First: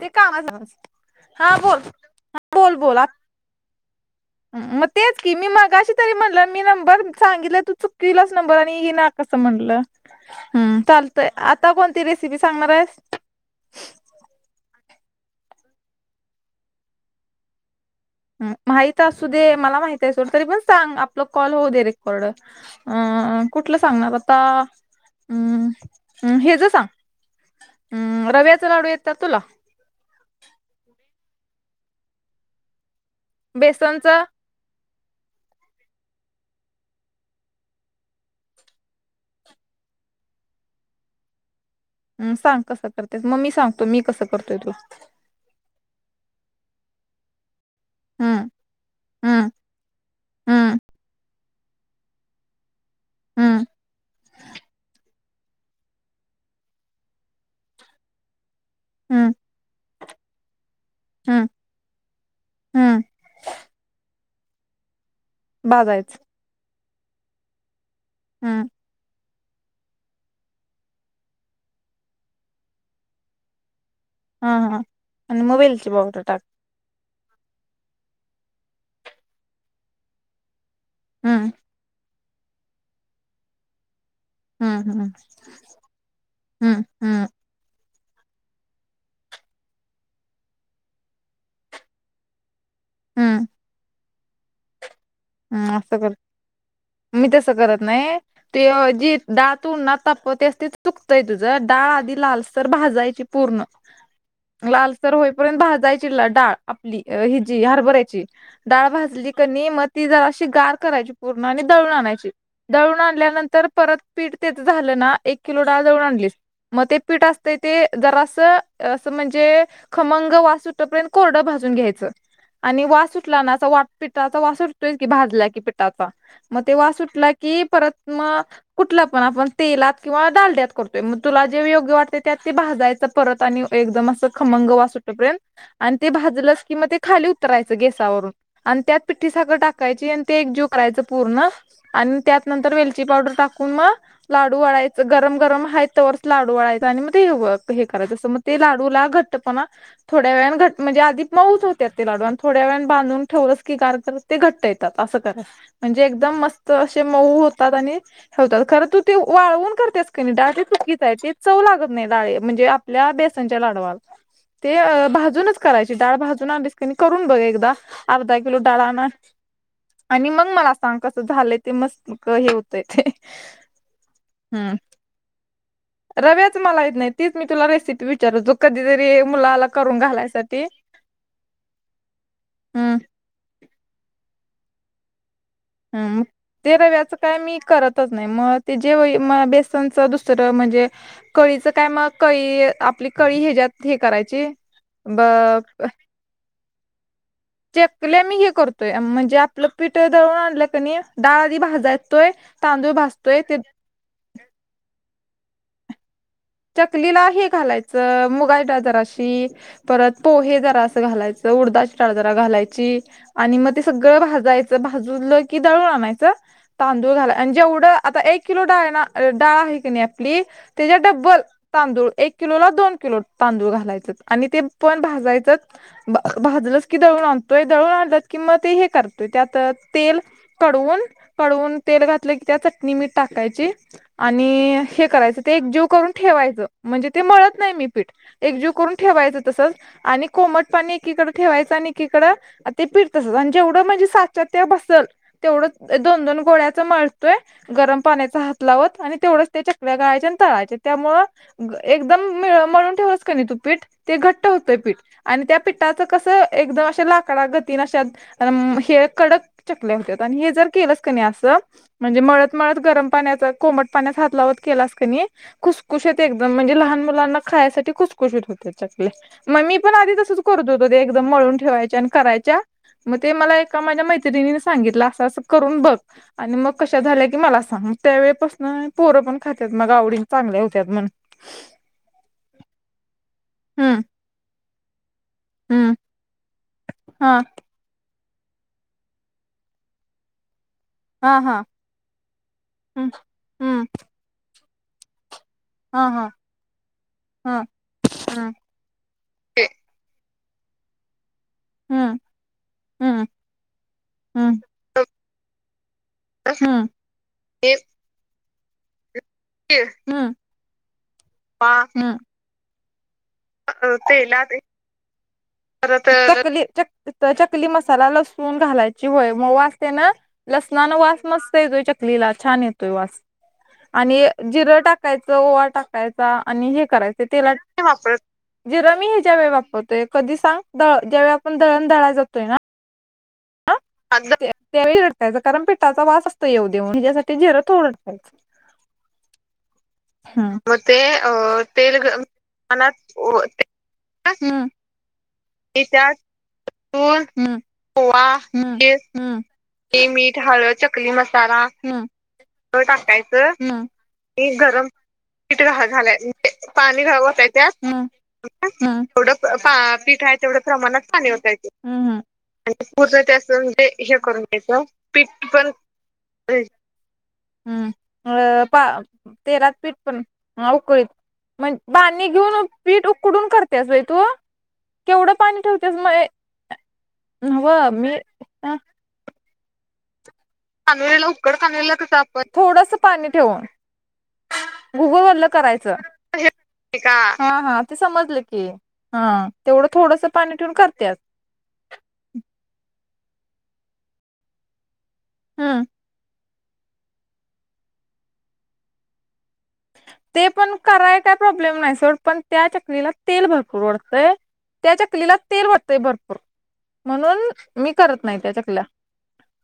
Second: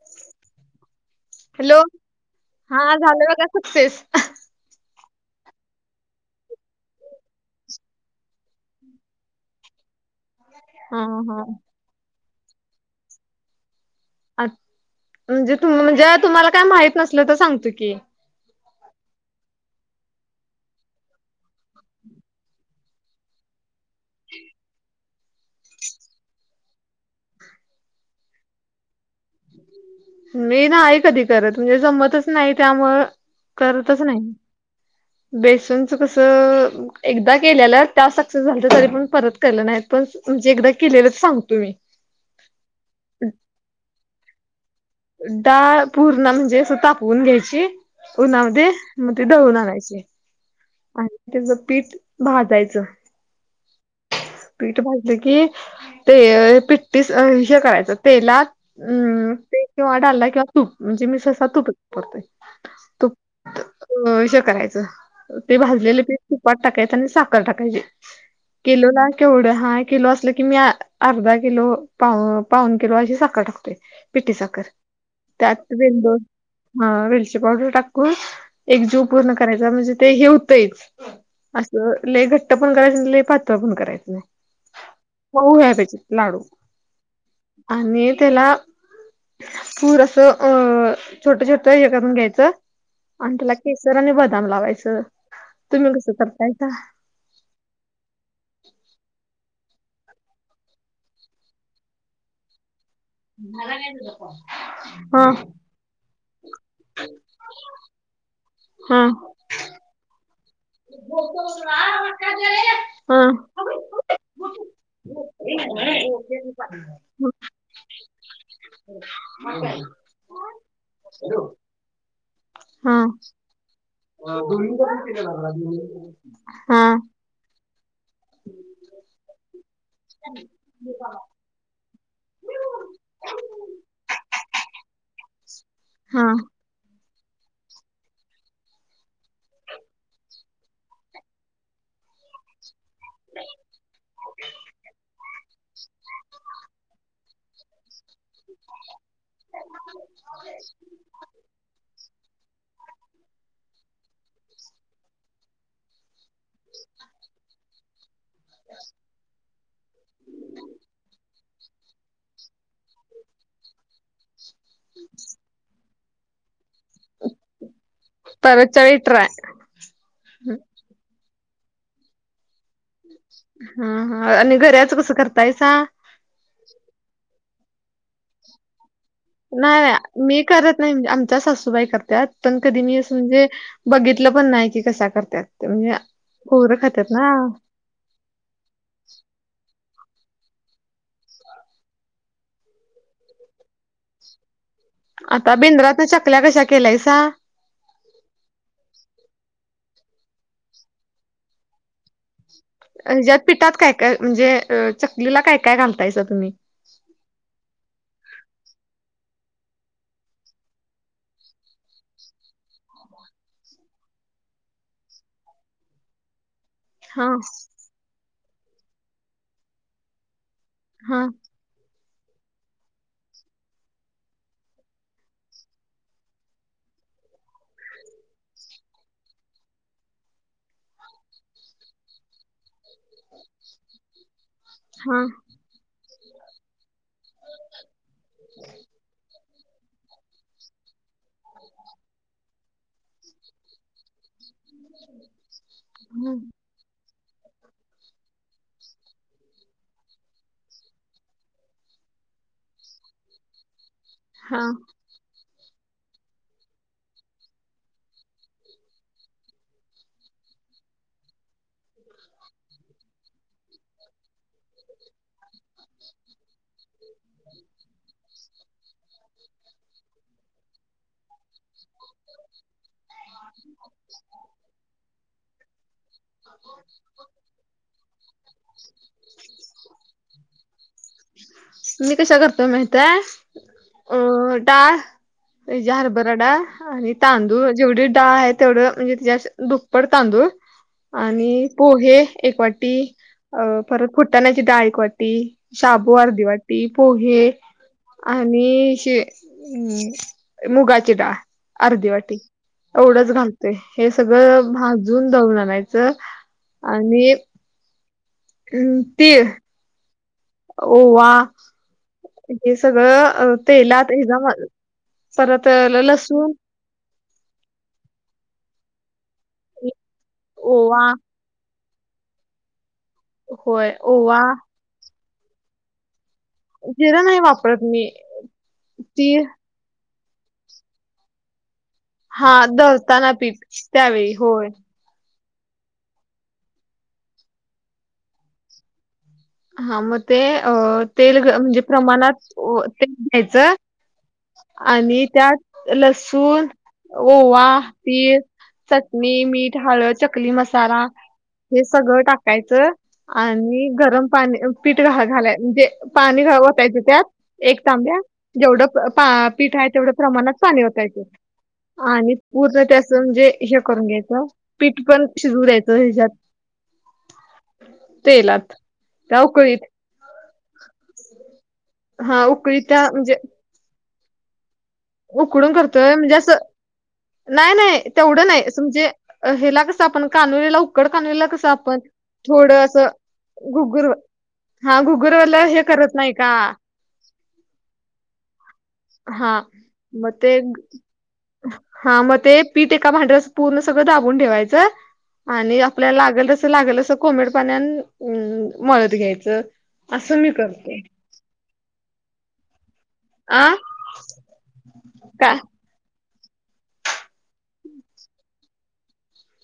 ते कामाच हा बोल, हॅलो बोल हा बोला. झालं बघा सक्सेस म तेच की मी मगाशी तरी म्हणलं मी नंबर सांगितलं तू चुकविलास नंबर आणि येईना कस म्हणलं. हूं हा चालतय हा आता कोणती रेसिपी सांगणार आहेस? अ म्हणजे तुम म्हणजे तुम्हाला काय माहित नसल तर सांगतो की. माहित असू दे मला माहित आहे सोड, तरी पण सांग आपल कॉल होऊ दे रेकॉर्ड. अं कुठलं सांगणार आता. हूं हूं हेच सांग हूं रव्याच लाडू येतात तुला? मी नाही कधी करत म्हणजे जमतच नाही त्यामूळ करतच बेसनच नाही. बेसनच कसं एकदा केलेलं त्या सक्सेस झालत तरी पण परत केलं नाहीत पण म्हणजे एकदा केलेलं सांगतो मी. ह सांग कसं करत्या मग मी सांगतो मी कसं करतोय तो. डाळ पूर्ण म्हणजे अस तापवून घ्यायची. हम्म उन्हामध्ये मग ते हम्म दळून आणायची. हम्म आणि त्याच पीठ भाजायचं हम्म पीठ भाज ल कि ते पिठटीस हे करायचं तेलात हम्म हूं ते किंवा डालडा किंवा तूप म्हणजे मी हम्म सहसा तूपच वापरते. हम्म तूप अ हे करायचं. ते भाजलेले भाजायचं पीठ तुपात टाकायच आणि साखर टाकायची. हूं किलोला केवढं हा किलो असलं की म्या अर्धा किलो पा अ पाऊन किलो अशी साखर टाकतोय. पिठी हा साखर हा आणि त्यात मोबाईलची पावडर वेलदोड टाक हा वेलची पावडर टाकून एक जीव पूर्ण करायचा म्हणजे ते हे हुतईच हम्म अ लय घट्ट पण करायचं नाय लय पातळ पण करायचं नाय. हम्म हम्म मऊ व्हायला पाहिजेत लाडू हम्म हम्म आणि त्याला पूर असं अ छोट छोट हे करून घ्यायचं आणि हम्म त्याला केसर आणि बदाम लावायचं. अम्म तुम्ही असं कसं कर करतायता मी तसं करत नाही ते जी डाळ तू उन्हात तापवतेस तेच चुकतंय तुझं डाळ आधी लाल तर भाजायची हूं पूर्ण झाला काय तुझं लालसर होईपर्यंत भाजयची डाळ आपली हिजी हरभरायची डाळ हा भाजली क नी म ती जराशी गार करायची पूर्ण आणि दळून आणायची. दळून हा आणल्यानंतर परत पीठ त्याच झालं ना एक किलो डाळ दळून आणलीस म ते पीठ असतय ते जरास असं म्हणजे खमंग वास सुटपर्यंत कोरडं भाजून घ्यायचं आणि हा वास सुटला ना असा वाट पिठाचा वास सुट सुटतोयच की भाजल्या की पिठाचा म ते हा वास सुटला की परत म कुठला पण आपण तेलात किंवा डालड्यात करतोय म तुला जे योग्य वाटते त्यात ते भाजायचं परत आणि एकदम असं खमंग वास सुट सुटे पर्यंत आणि ते हा भाजलं की म ते खाली उतरायचं गेसावरून आणि त्यात पिठ्ठी साखर टाक कायची ते एक जीव करायच पूर्ण आणि त्यात नंतर वेल ची पावडर टाकून म लाडू वळायच गरम गरम हाय तवरच लाडू वळायचा आणि म ते हे ब हे करायचं असं म ते लाडू ला घट्टपणा थोड्या वेळान घट म्हणजे आधी मऊच होत्यात ते लाडू आणि थोड्या वेळने बांधून ठेवलंस की गार करत ते घट्ट येतात असं करायच म्हणजे एकदम मस्त असे मऊ होतात आणि होतात खरं तू ते वाळवून करतेस क नी डाळ ते चुकीच आय ते चव लागत नाय डाळे म्हणजे आपल्या बेसनच्या लाडवाळा ते भाजूनच करायचे ते डाळ भाजून आणलीस कनी करून बघ एकदा अर्धा किलो परतच्या डाळा वेळी आना ट्राय आणि मंग मला सांग कसं झालंय ते मस्त हे होतय ते हं हं आणि हम् गऱ्याचं कसं करतायसा रव्याच मला येत नाय तेच मी तुला रेसिपी विचार हो कधीतरी मुलाला नाय बया करून मी घालायसाठी करत नाय आमच्या सासूबाई करत्यात पण कधी मी हम्म असं म्हणजे बघितलं पण नाय की कसा करत्यात हं मग ते रव्याचं काय मी करत रतच नाय म ते जे व बेसनच दुसरं म्हणजे कळीचं काय म कळी आपली कळी ह्याच्यात हे करायची ब आता बिंद्रातना चकल्या कशा केल्यायसा चेकल्या मी हे करतोय म्हणजे आपलं पीठ दळून आणलं क नी डाळ आधी भाजायतोय तांदूळ अ ज्यात भाजतोय ते पिठात काय काय म्हणजे अ चकलीला काय काय घालतायसा तुम्ही चकलीला हे घालायचं मुगाची डाळ जराशी परत पोहे जरासं घालायचं उडदा ची डाळ जरा घालायची आणि म ते सगळं भाजायचं भाजूलं की दळून आणायचं तांदूळ घाला हा आणि जेवढं आता एक किलो डाळ ना डाळ आहे की नाही आपली त्याच्या हा डब्बल तांदूळ एक किलो ला दोन किलो तांदूळ घालायचं आणि ते पण भाजायचं भाजलंच की दळुन आणतोय दळुन आणलं कि म ते हे करतोय त्यात तेल कडवून, कडवून तेल घातलं की त्यात नि मिठ टाकायची आणि हे हा करायचं ते एक जीव करून ठेवायचं म्हणजे ते मळत नाही मी पीठ एकजीव करून ठेवायचं तसंच आणि कोमट पाणी एकीकडे ठेवायचं आणि एकीकड ते पिट तसच आणि जेवंड म्हणजे सा ते बसल तेवढ च दोन, हा दोन गोळ्या च मळतोय गरम पाण्याचा हात लावत आणि तेवढच त्या चकड्या गाळायच्या आणि तळायचे त्यामुळं अ एकदमळ मळून ठेवलंस का नाही तू पीठ ते घट्ट हा होतंय पीठ आणि त्या पिठाचं कसं एकदम अशे लाकडा गतीन अशा म हे कडक चकल्या हुत्यात आणि हे जर केलं स कनी न असं म्हणजे मळत, मळत गरम पाण्या चा कोमट पाण्याचा हात लावत केलास कनी खुसखुशत एकदम म्हणजे लहान मुलांना खायसाठी खुसखुशीत होतेत चकल्या मग मी पण आधी तसच करत होतो ते एकदम मळून ठेवायच्या आणि करायच्या मग ते मला एका माझ्या मैत्रिणीने सांगितलं असं, असं करून बघ आणि मग कशा झाल्या की मला सांग मग त्या वेळेपासून पोर पण खातात मग आवडीन चांगल्या होत्यात म्हणु मी कश्या करतो माहीतय हाय? हुम्म. डाळ ही जी हरबराडा आणि हा तांदूळ म जेवढी डाळ आहे तेवढं म्हणजे तच्या दुप्पट तांदूळ हा आणि हा पोहे एक वाटी हम्म अ हम्म परत फुटतानाची डाळ एक वाटी हा शाबू हा अर्धी वाटी, पोहे हा हम्म. आणि हे हुम्म मुगाची डाळ अर्धी हम्म वाटी हम्म एवढंच घालतोय हे हम्म सगळं भाजून दळुन आणायचं आणि एक हुम्म तीळ तीळ हम्म ओवा हम्म हे सगळं तेलात एकदम सर्व अं लसूण चकली चकली मसाला, लसून घालायची होय मग वास ते नं लसणान ओवा वास मस्त येतोय चकली चकलीला छानं येतोय वास होय आणि ओवा जिर टाक टाकायच ओवा टाकायचा आणि हे करायचं जिरं नाही वापरत तेलाचा मी वापर जिरं मी ती हेज्यावेळी वापरत. कधी सांग? ज्यावेळी आपण दळण द हां दळताना पीठ अं त्यावेळी होय त्यावेळी टाकायच कारण पिठाचा वास असतो येवू देेऊन ह्यासाठी झीर थोडच टाकायचं. हां मगं ते मग ते तेल अ म्हणजे तेल प्रमाणात तेल पानात घ्यायचं. हम्म. आणि ते त्यातं त्या लसूण तून ओवा, ओवा तीळ, जिर चटणी, मीठ, ते हळद, मीठ चकली हळद मसाला चकली मसाला हे सगळं टाकायच तो टाकायचं आणि गरम पाणी गरम पीठ घालायच पीठ मजे घा घालाय पाणी म्हणजे ओतायचं पाणी घा त्यात ओताय एक त्यात तांब्या जेवढं पीठ आहे तेवढं प्रमाणात पाणी ओतायचं आणि पूर्ण त्याचं म्हणजे हे करून घ्यायचं. पीठ पणं शिजू द्यायचं हे ज्यात अय हं अ तेलात पा त्या तेलात उकळीत पीठ पणं हां उकळीत म्हण बांणी हा घेऊन उकळी पीठ त्या म्हणजे उकडून कर त्यास व्हय तू केवढं पाणी उकडून ठेवतेस करतोय. म्हणजे मग असं नाय व्ह नाय मी तेवढं नाय असं म्हणजे हेला कसं सं आपणं कानुलीला उकडं कानोलीला कानुलीला उकड कसं कानोलीला आपण थोडं थोडस असं पाणी ठेवून घुगुर हां घुगर वल्लं हे करत नाही का? ते का हां हां ते समजलं की हां तेवढं थोडस म ते पाणी ठेवून करत्यास हां म ते पीठ एका भांड्यावर असं पूर्ण सगळं दाबून ठेवायचं. आणि हम्म आपल्याला लागलं जसं लागलं असं कोमट पाण्याणं अ मळत घ्यायचं. असं ते मी पण करते कराय काय प्रॉब्लेम नाय सोड पण त्या चकलीला तेल आ भरपूर ओढतयं. त्या चकलीला का तेल वढ तय भरपूर म्हणूनं, मी करत नाय त्या चकल्या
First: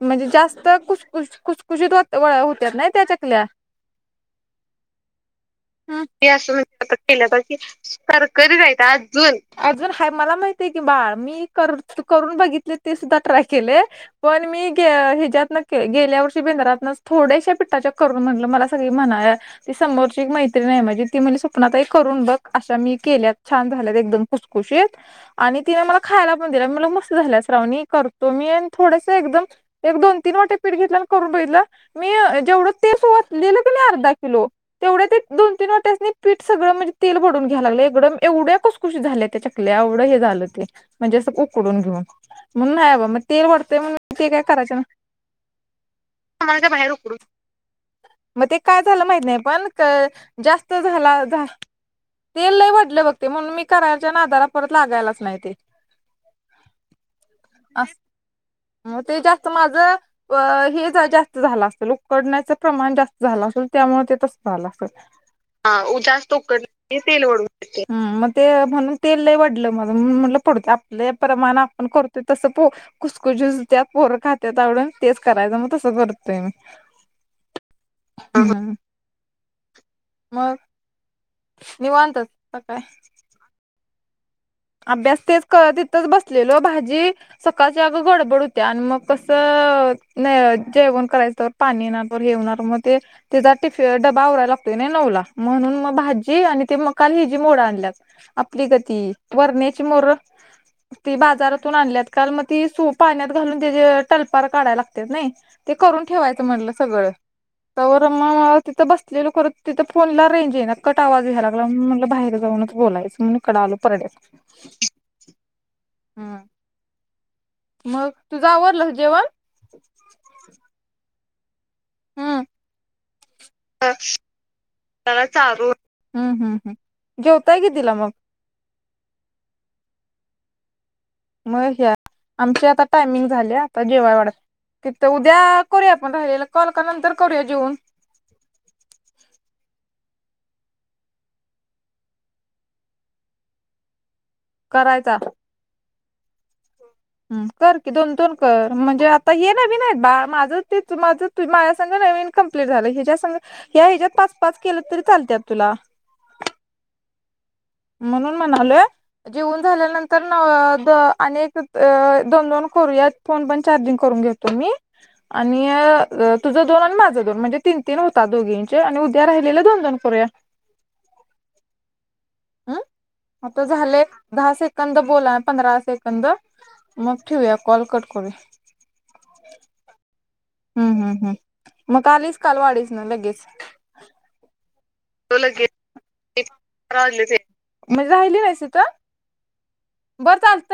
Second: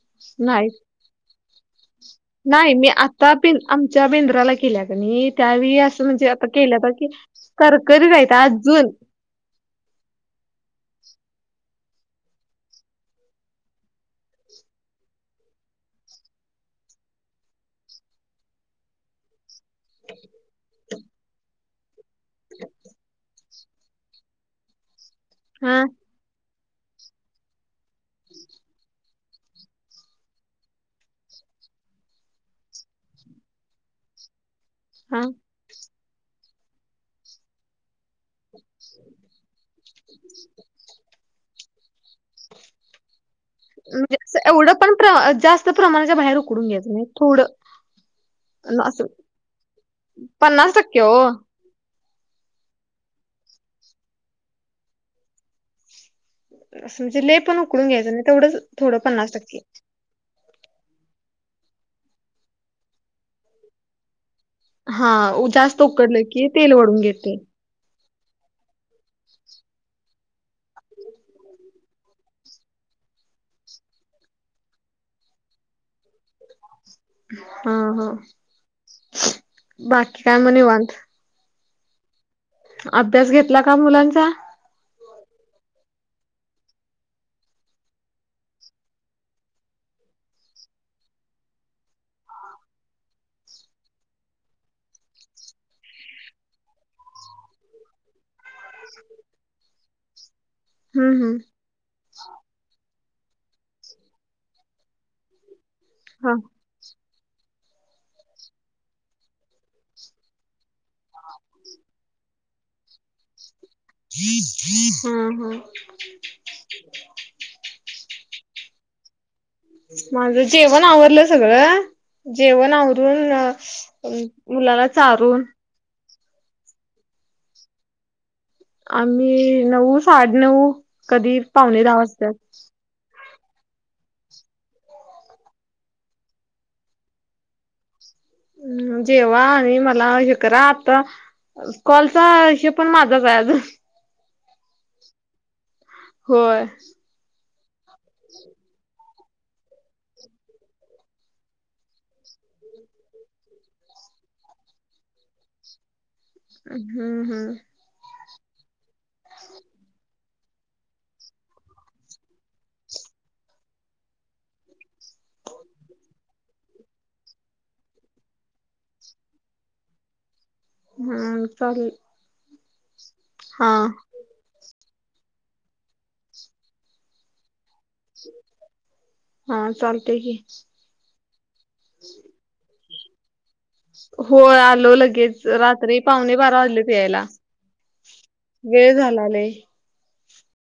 म्हणजे जास्त नाही खुस खुस खुसखुशीत होत वळ्या नाही होतात मी नाय त्या आता चकल्या बेन आमच्या बेंद्राला केल्या कनी त्यावेळी हम्म. असं ते म्हणजे, आता केल्याता आता की पहिल्यापासून करकरीत हाईत तरकरीत आहेत आजून अजून. अजून हाय मला माहीती ये की, बाळं मी कर तु करून बघितले ते सुद्धा ट्राय केले पण मी गे हेज्यातनं गेल्या वर्षी बेंदरातनंच थोड्याशा पिठ्ठाच्या करून म्हणलं मला सगळी म्हणायं ते समोरची एक मैत्री हाय माझी. ती म्हणली स्वप्नाताई करून बघ. अशा मी केल्यात छानं झाल्यात एकदम. खुसखुशीत. आणि हा तिनं मला खायला पण दिल्या म्हणलं मस्तं झाल्या श्रावणी करतो. मी आणि थोडसं एकदम एक, दोन, तीन वाट्या पीठ घेतलं. आणि करून बघितलं मी जेवढं तेस ओतलेलं कनय अर्धा किलो तेवढ ते हा दोन, तीन वाट्यासनी पीठ सगळं म्हणजे तेल व वढून घ्याय लागलयं एकडम एवढ्या खुसखुशीत झाल्या त्या चकल्या एवढं हे झालं ते म्हणजे असं उकडून घेऊन. म्हणून न्हाय बाबा म म्हणजे असं एवढं पण प्र जास्तं प्रमाणाच्या बाहेर उकडून घ्यायचं नाय. थोडं म ते अन काय झालं असं माहित नाही. क पण पन्नास जास्तं टक्के ओ झाला झा तेल लयं वढलं बघ ते म्हणूनं, मी करायच्या नादाला परत लागायलाचं नाय ते असं म्हणजे, लयं पण उकडून घ्यायचं नाय तेवढंच थोडं म ते पन्नास जास्तं टक्के माझं अ हे जास्तं झालं असलं. उकडण्याचं प्रमाण जास्त झालं असलं. त्यामुळ ते तस झालं असलं, हा उ- जास्त आ जास्तं की उकडलं तेल की वढून तेल घेते ओढून हूं म ते म्हणून तेल लय वडलं माझं म्हणून म्हटलं पडूदे आपले प्रमाण आपण कर ते तस पो खुस कुजूत्या पोर खात्यात आवडून तेच करायचं म तसं करतोय मी हा हं हम्म बाकी काय म्हणे वांत निवांत आता काय अभ्यास घेतला का मुलांचा अभ्यास तेच क तिथंच बसलेलो भाजी सकाळची अगं गडबड होत्या आणि मग कसं नय जेवण करायचं तर पाणी येणार परत हे होणार म ते तिचा टिफ डबा आवरायला लागतोय ना नऊला म्हणून म भाजी आणि ते म काल हिजी मोड आणल्यात आपली गती वरण्याची मोर ती हम्म हम्म बाजारात तून आणली काल मग ती सु पाण्यात घालून त्या टलपार काढाय लागत नाही, ते करून हा ठेवायचं म्हटलं सगळं. तवर मग तिथं बसलेलो करत. तिथं फोनला रेंज येईणा. कट आवाज यायला लागला म म्हटलं बाहेर जाऊनच बोलायचं. म्हण इकड आलो परडय हं हं. हं. मग तुझं आवरलं का जेवण? माझं जेवण आवरलं सगळं, हम्म जेवण आवरून अ मुलाला चारून, हं हं हं. झोपतोय कितीला मग? आम्ही नऊ-साडे नऊ कधी मग पाउणे ह्या दहा वाजतात. आमची आता टायमिंग झाली आता जेवाय वाढते. तीत उद्या करूया आपण राहिलेला कॉल, का नंतर करूया जेऊन? अं, जेवा आणि मला हे करा आता. कॉलचा हिशोब पण माझाच आहे आजुन. करायचा. होय. हं, कर की. दोन दोन कर, म्हणजे आ ता हे नवीन आहेत बा. माझं ते माझं माझ्या संग नवीन कंप्लीट झालं. हिच्या संग या ह्याच्यात पाच पाच केलं तरी चालत्यात तुला. अ हं हं. म्हणून म्हणालोय, जेऊन झाल्यानंत तर न द आणि एक दोन दोन करूयात. फोन पण चार्जिंग करून घेतो मी. आणि अ तुझं दोन आणि माझं दोन म्हणजे तीन तीन होता दोघींचे. आणि उद्या राहिलेले दोन दोन करूया. हं. चालेल. अं? आता हा झालये दहा सेकंद बोलाया पंधरा सेकंद. मग ठेवूया कॉल कट करूया हा चालतय की. हं हं हं. मग आलीच काल वाडीचन लगेच? होय. आलो लगे गेच. रात्री पावणे बारा वाजले होते राहिले यायला. ते म्हणजे राहिली नाहीस तिथं वेळ झाला लई. बरं चालत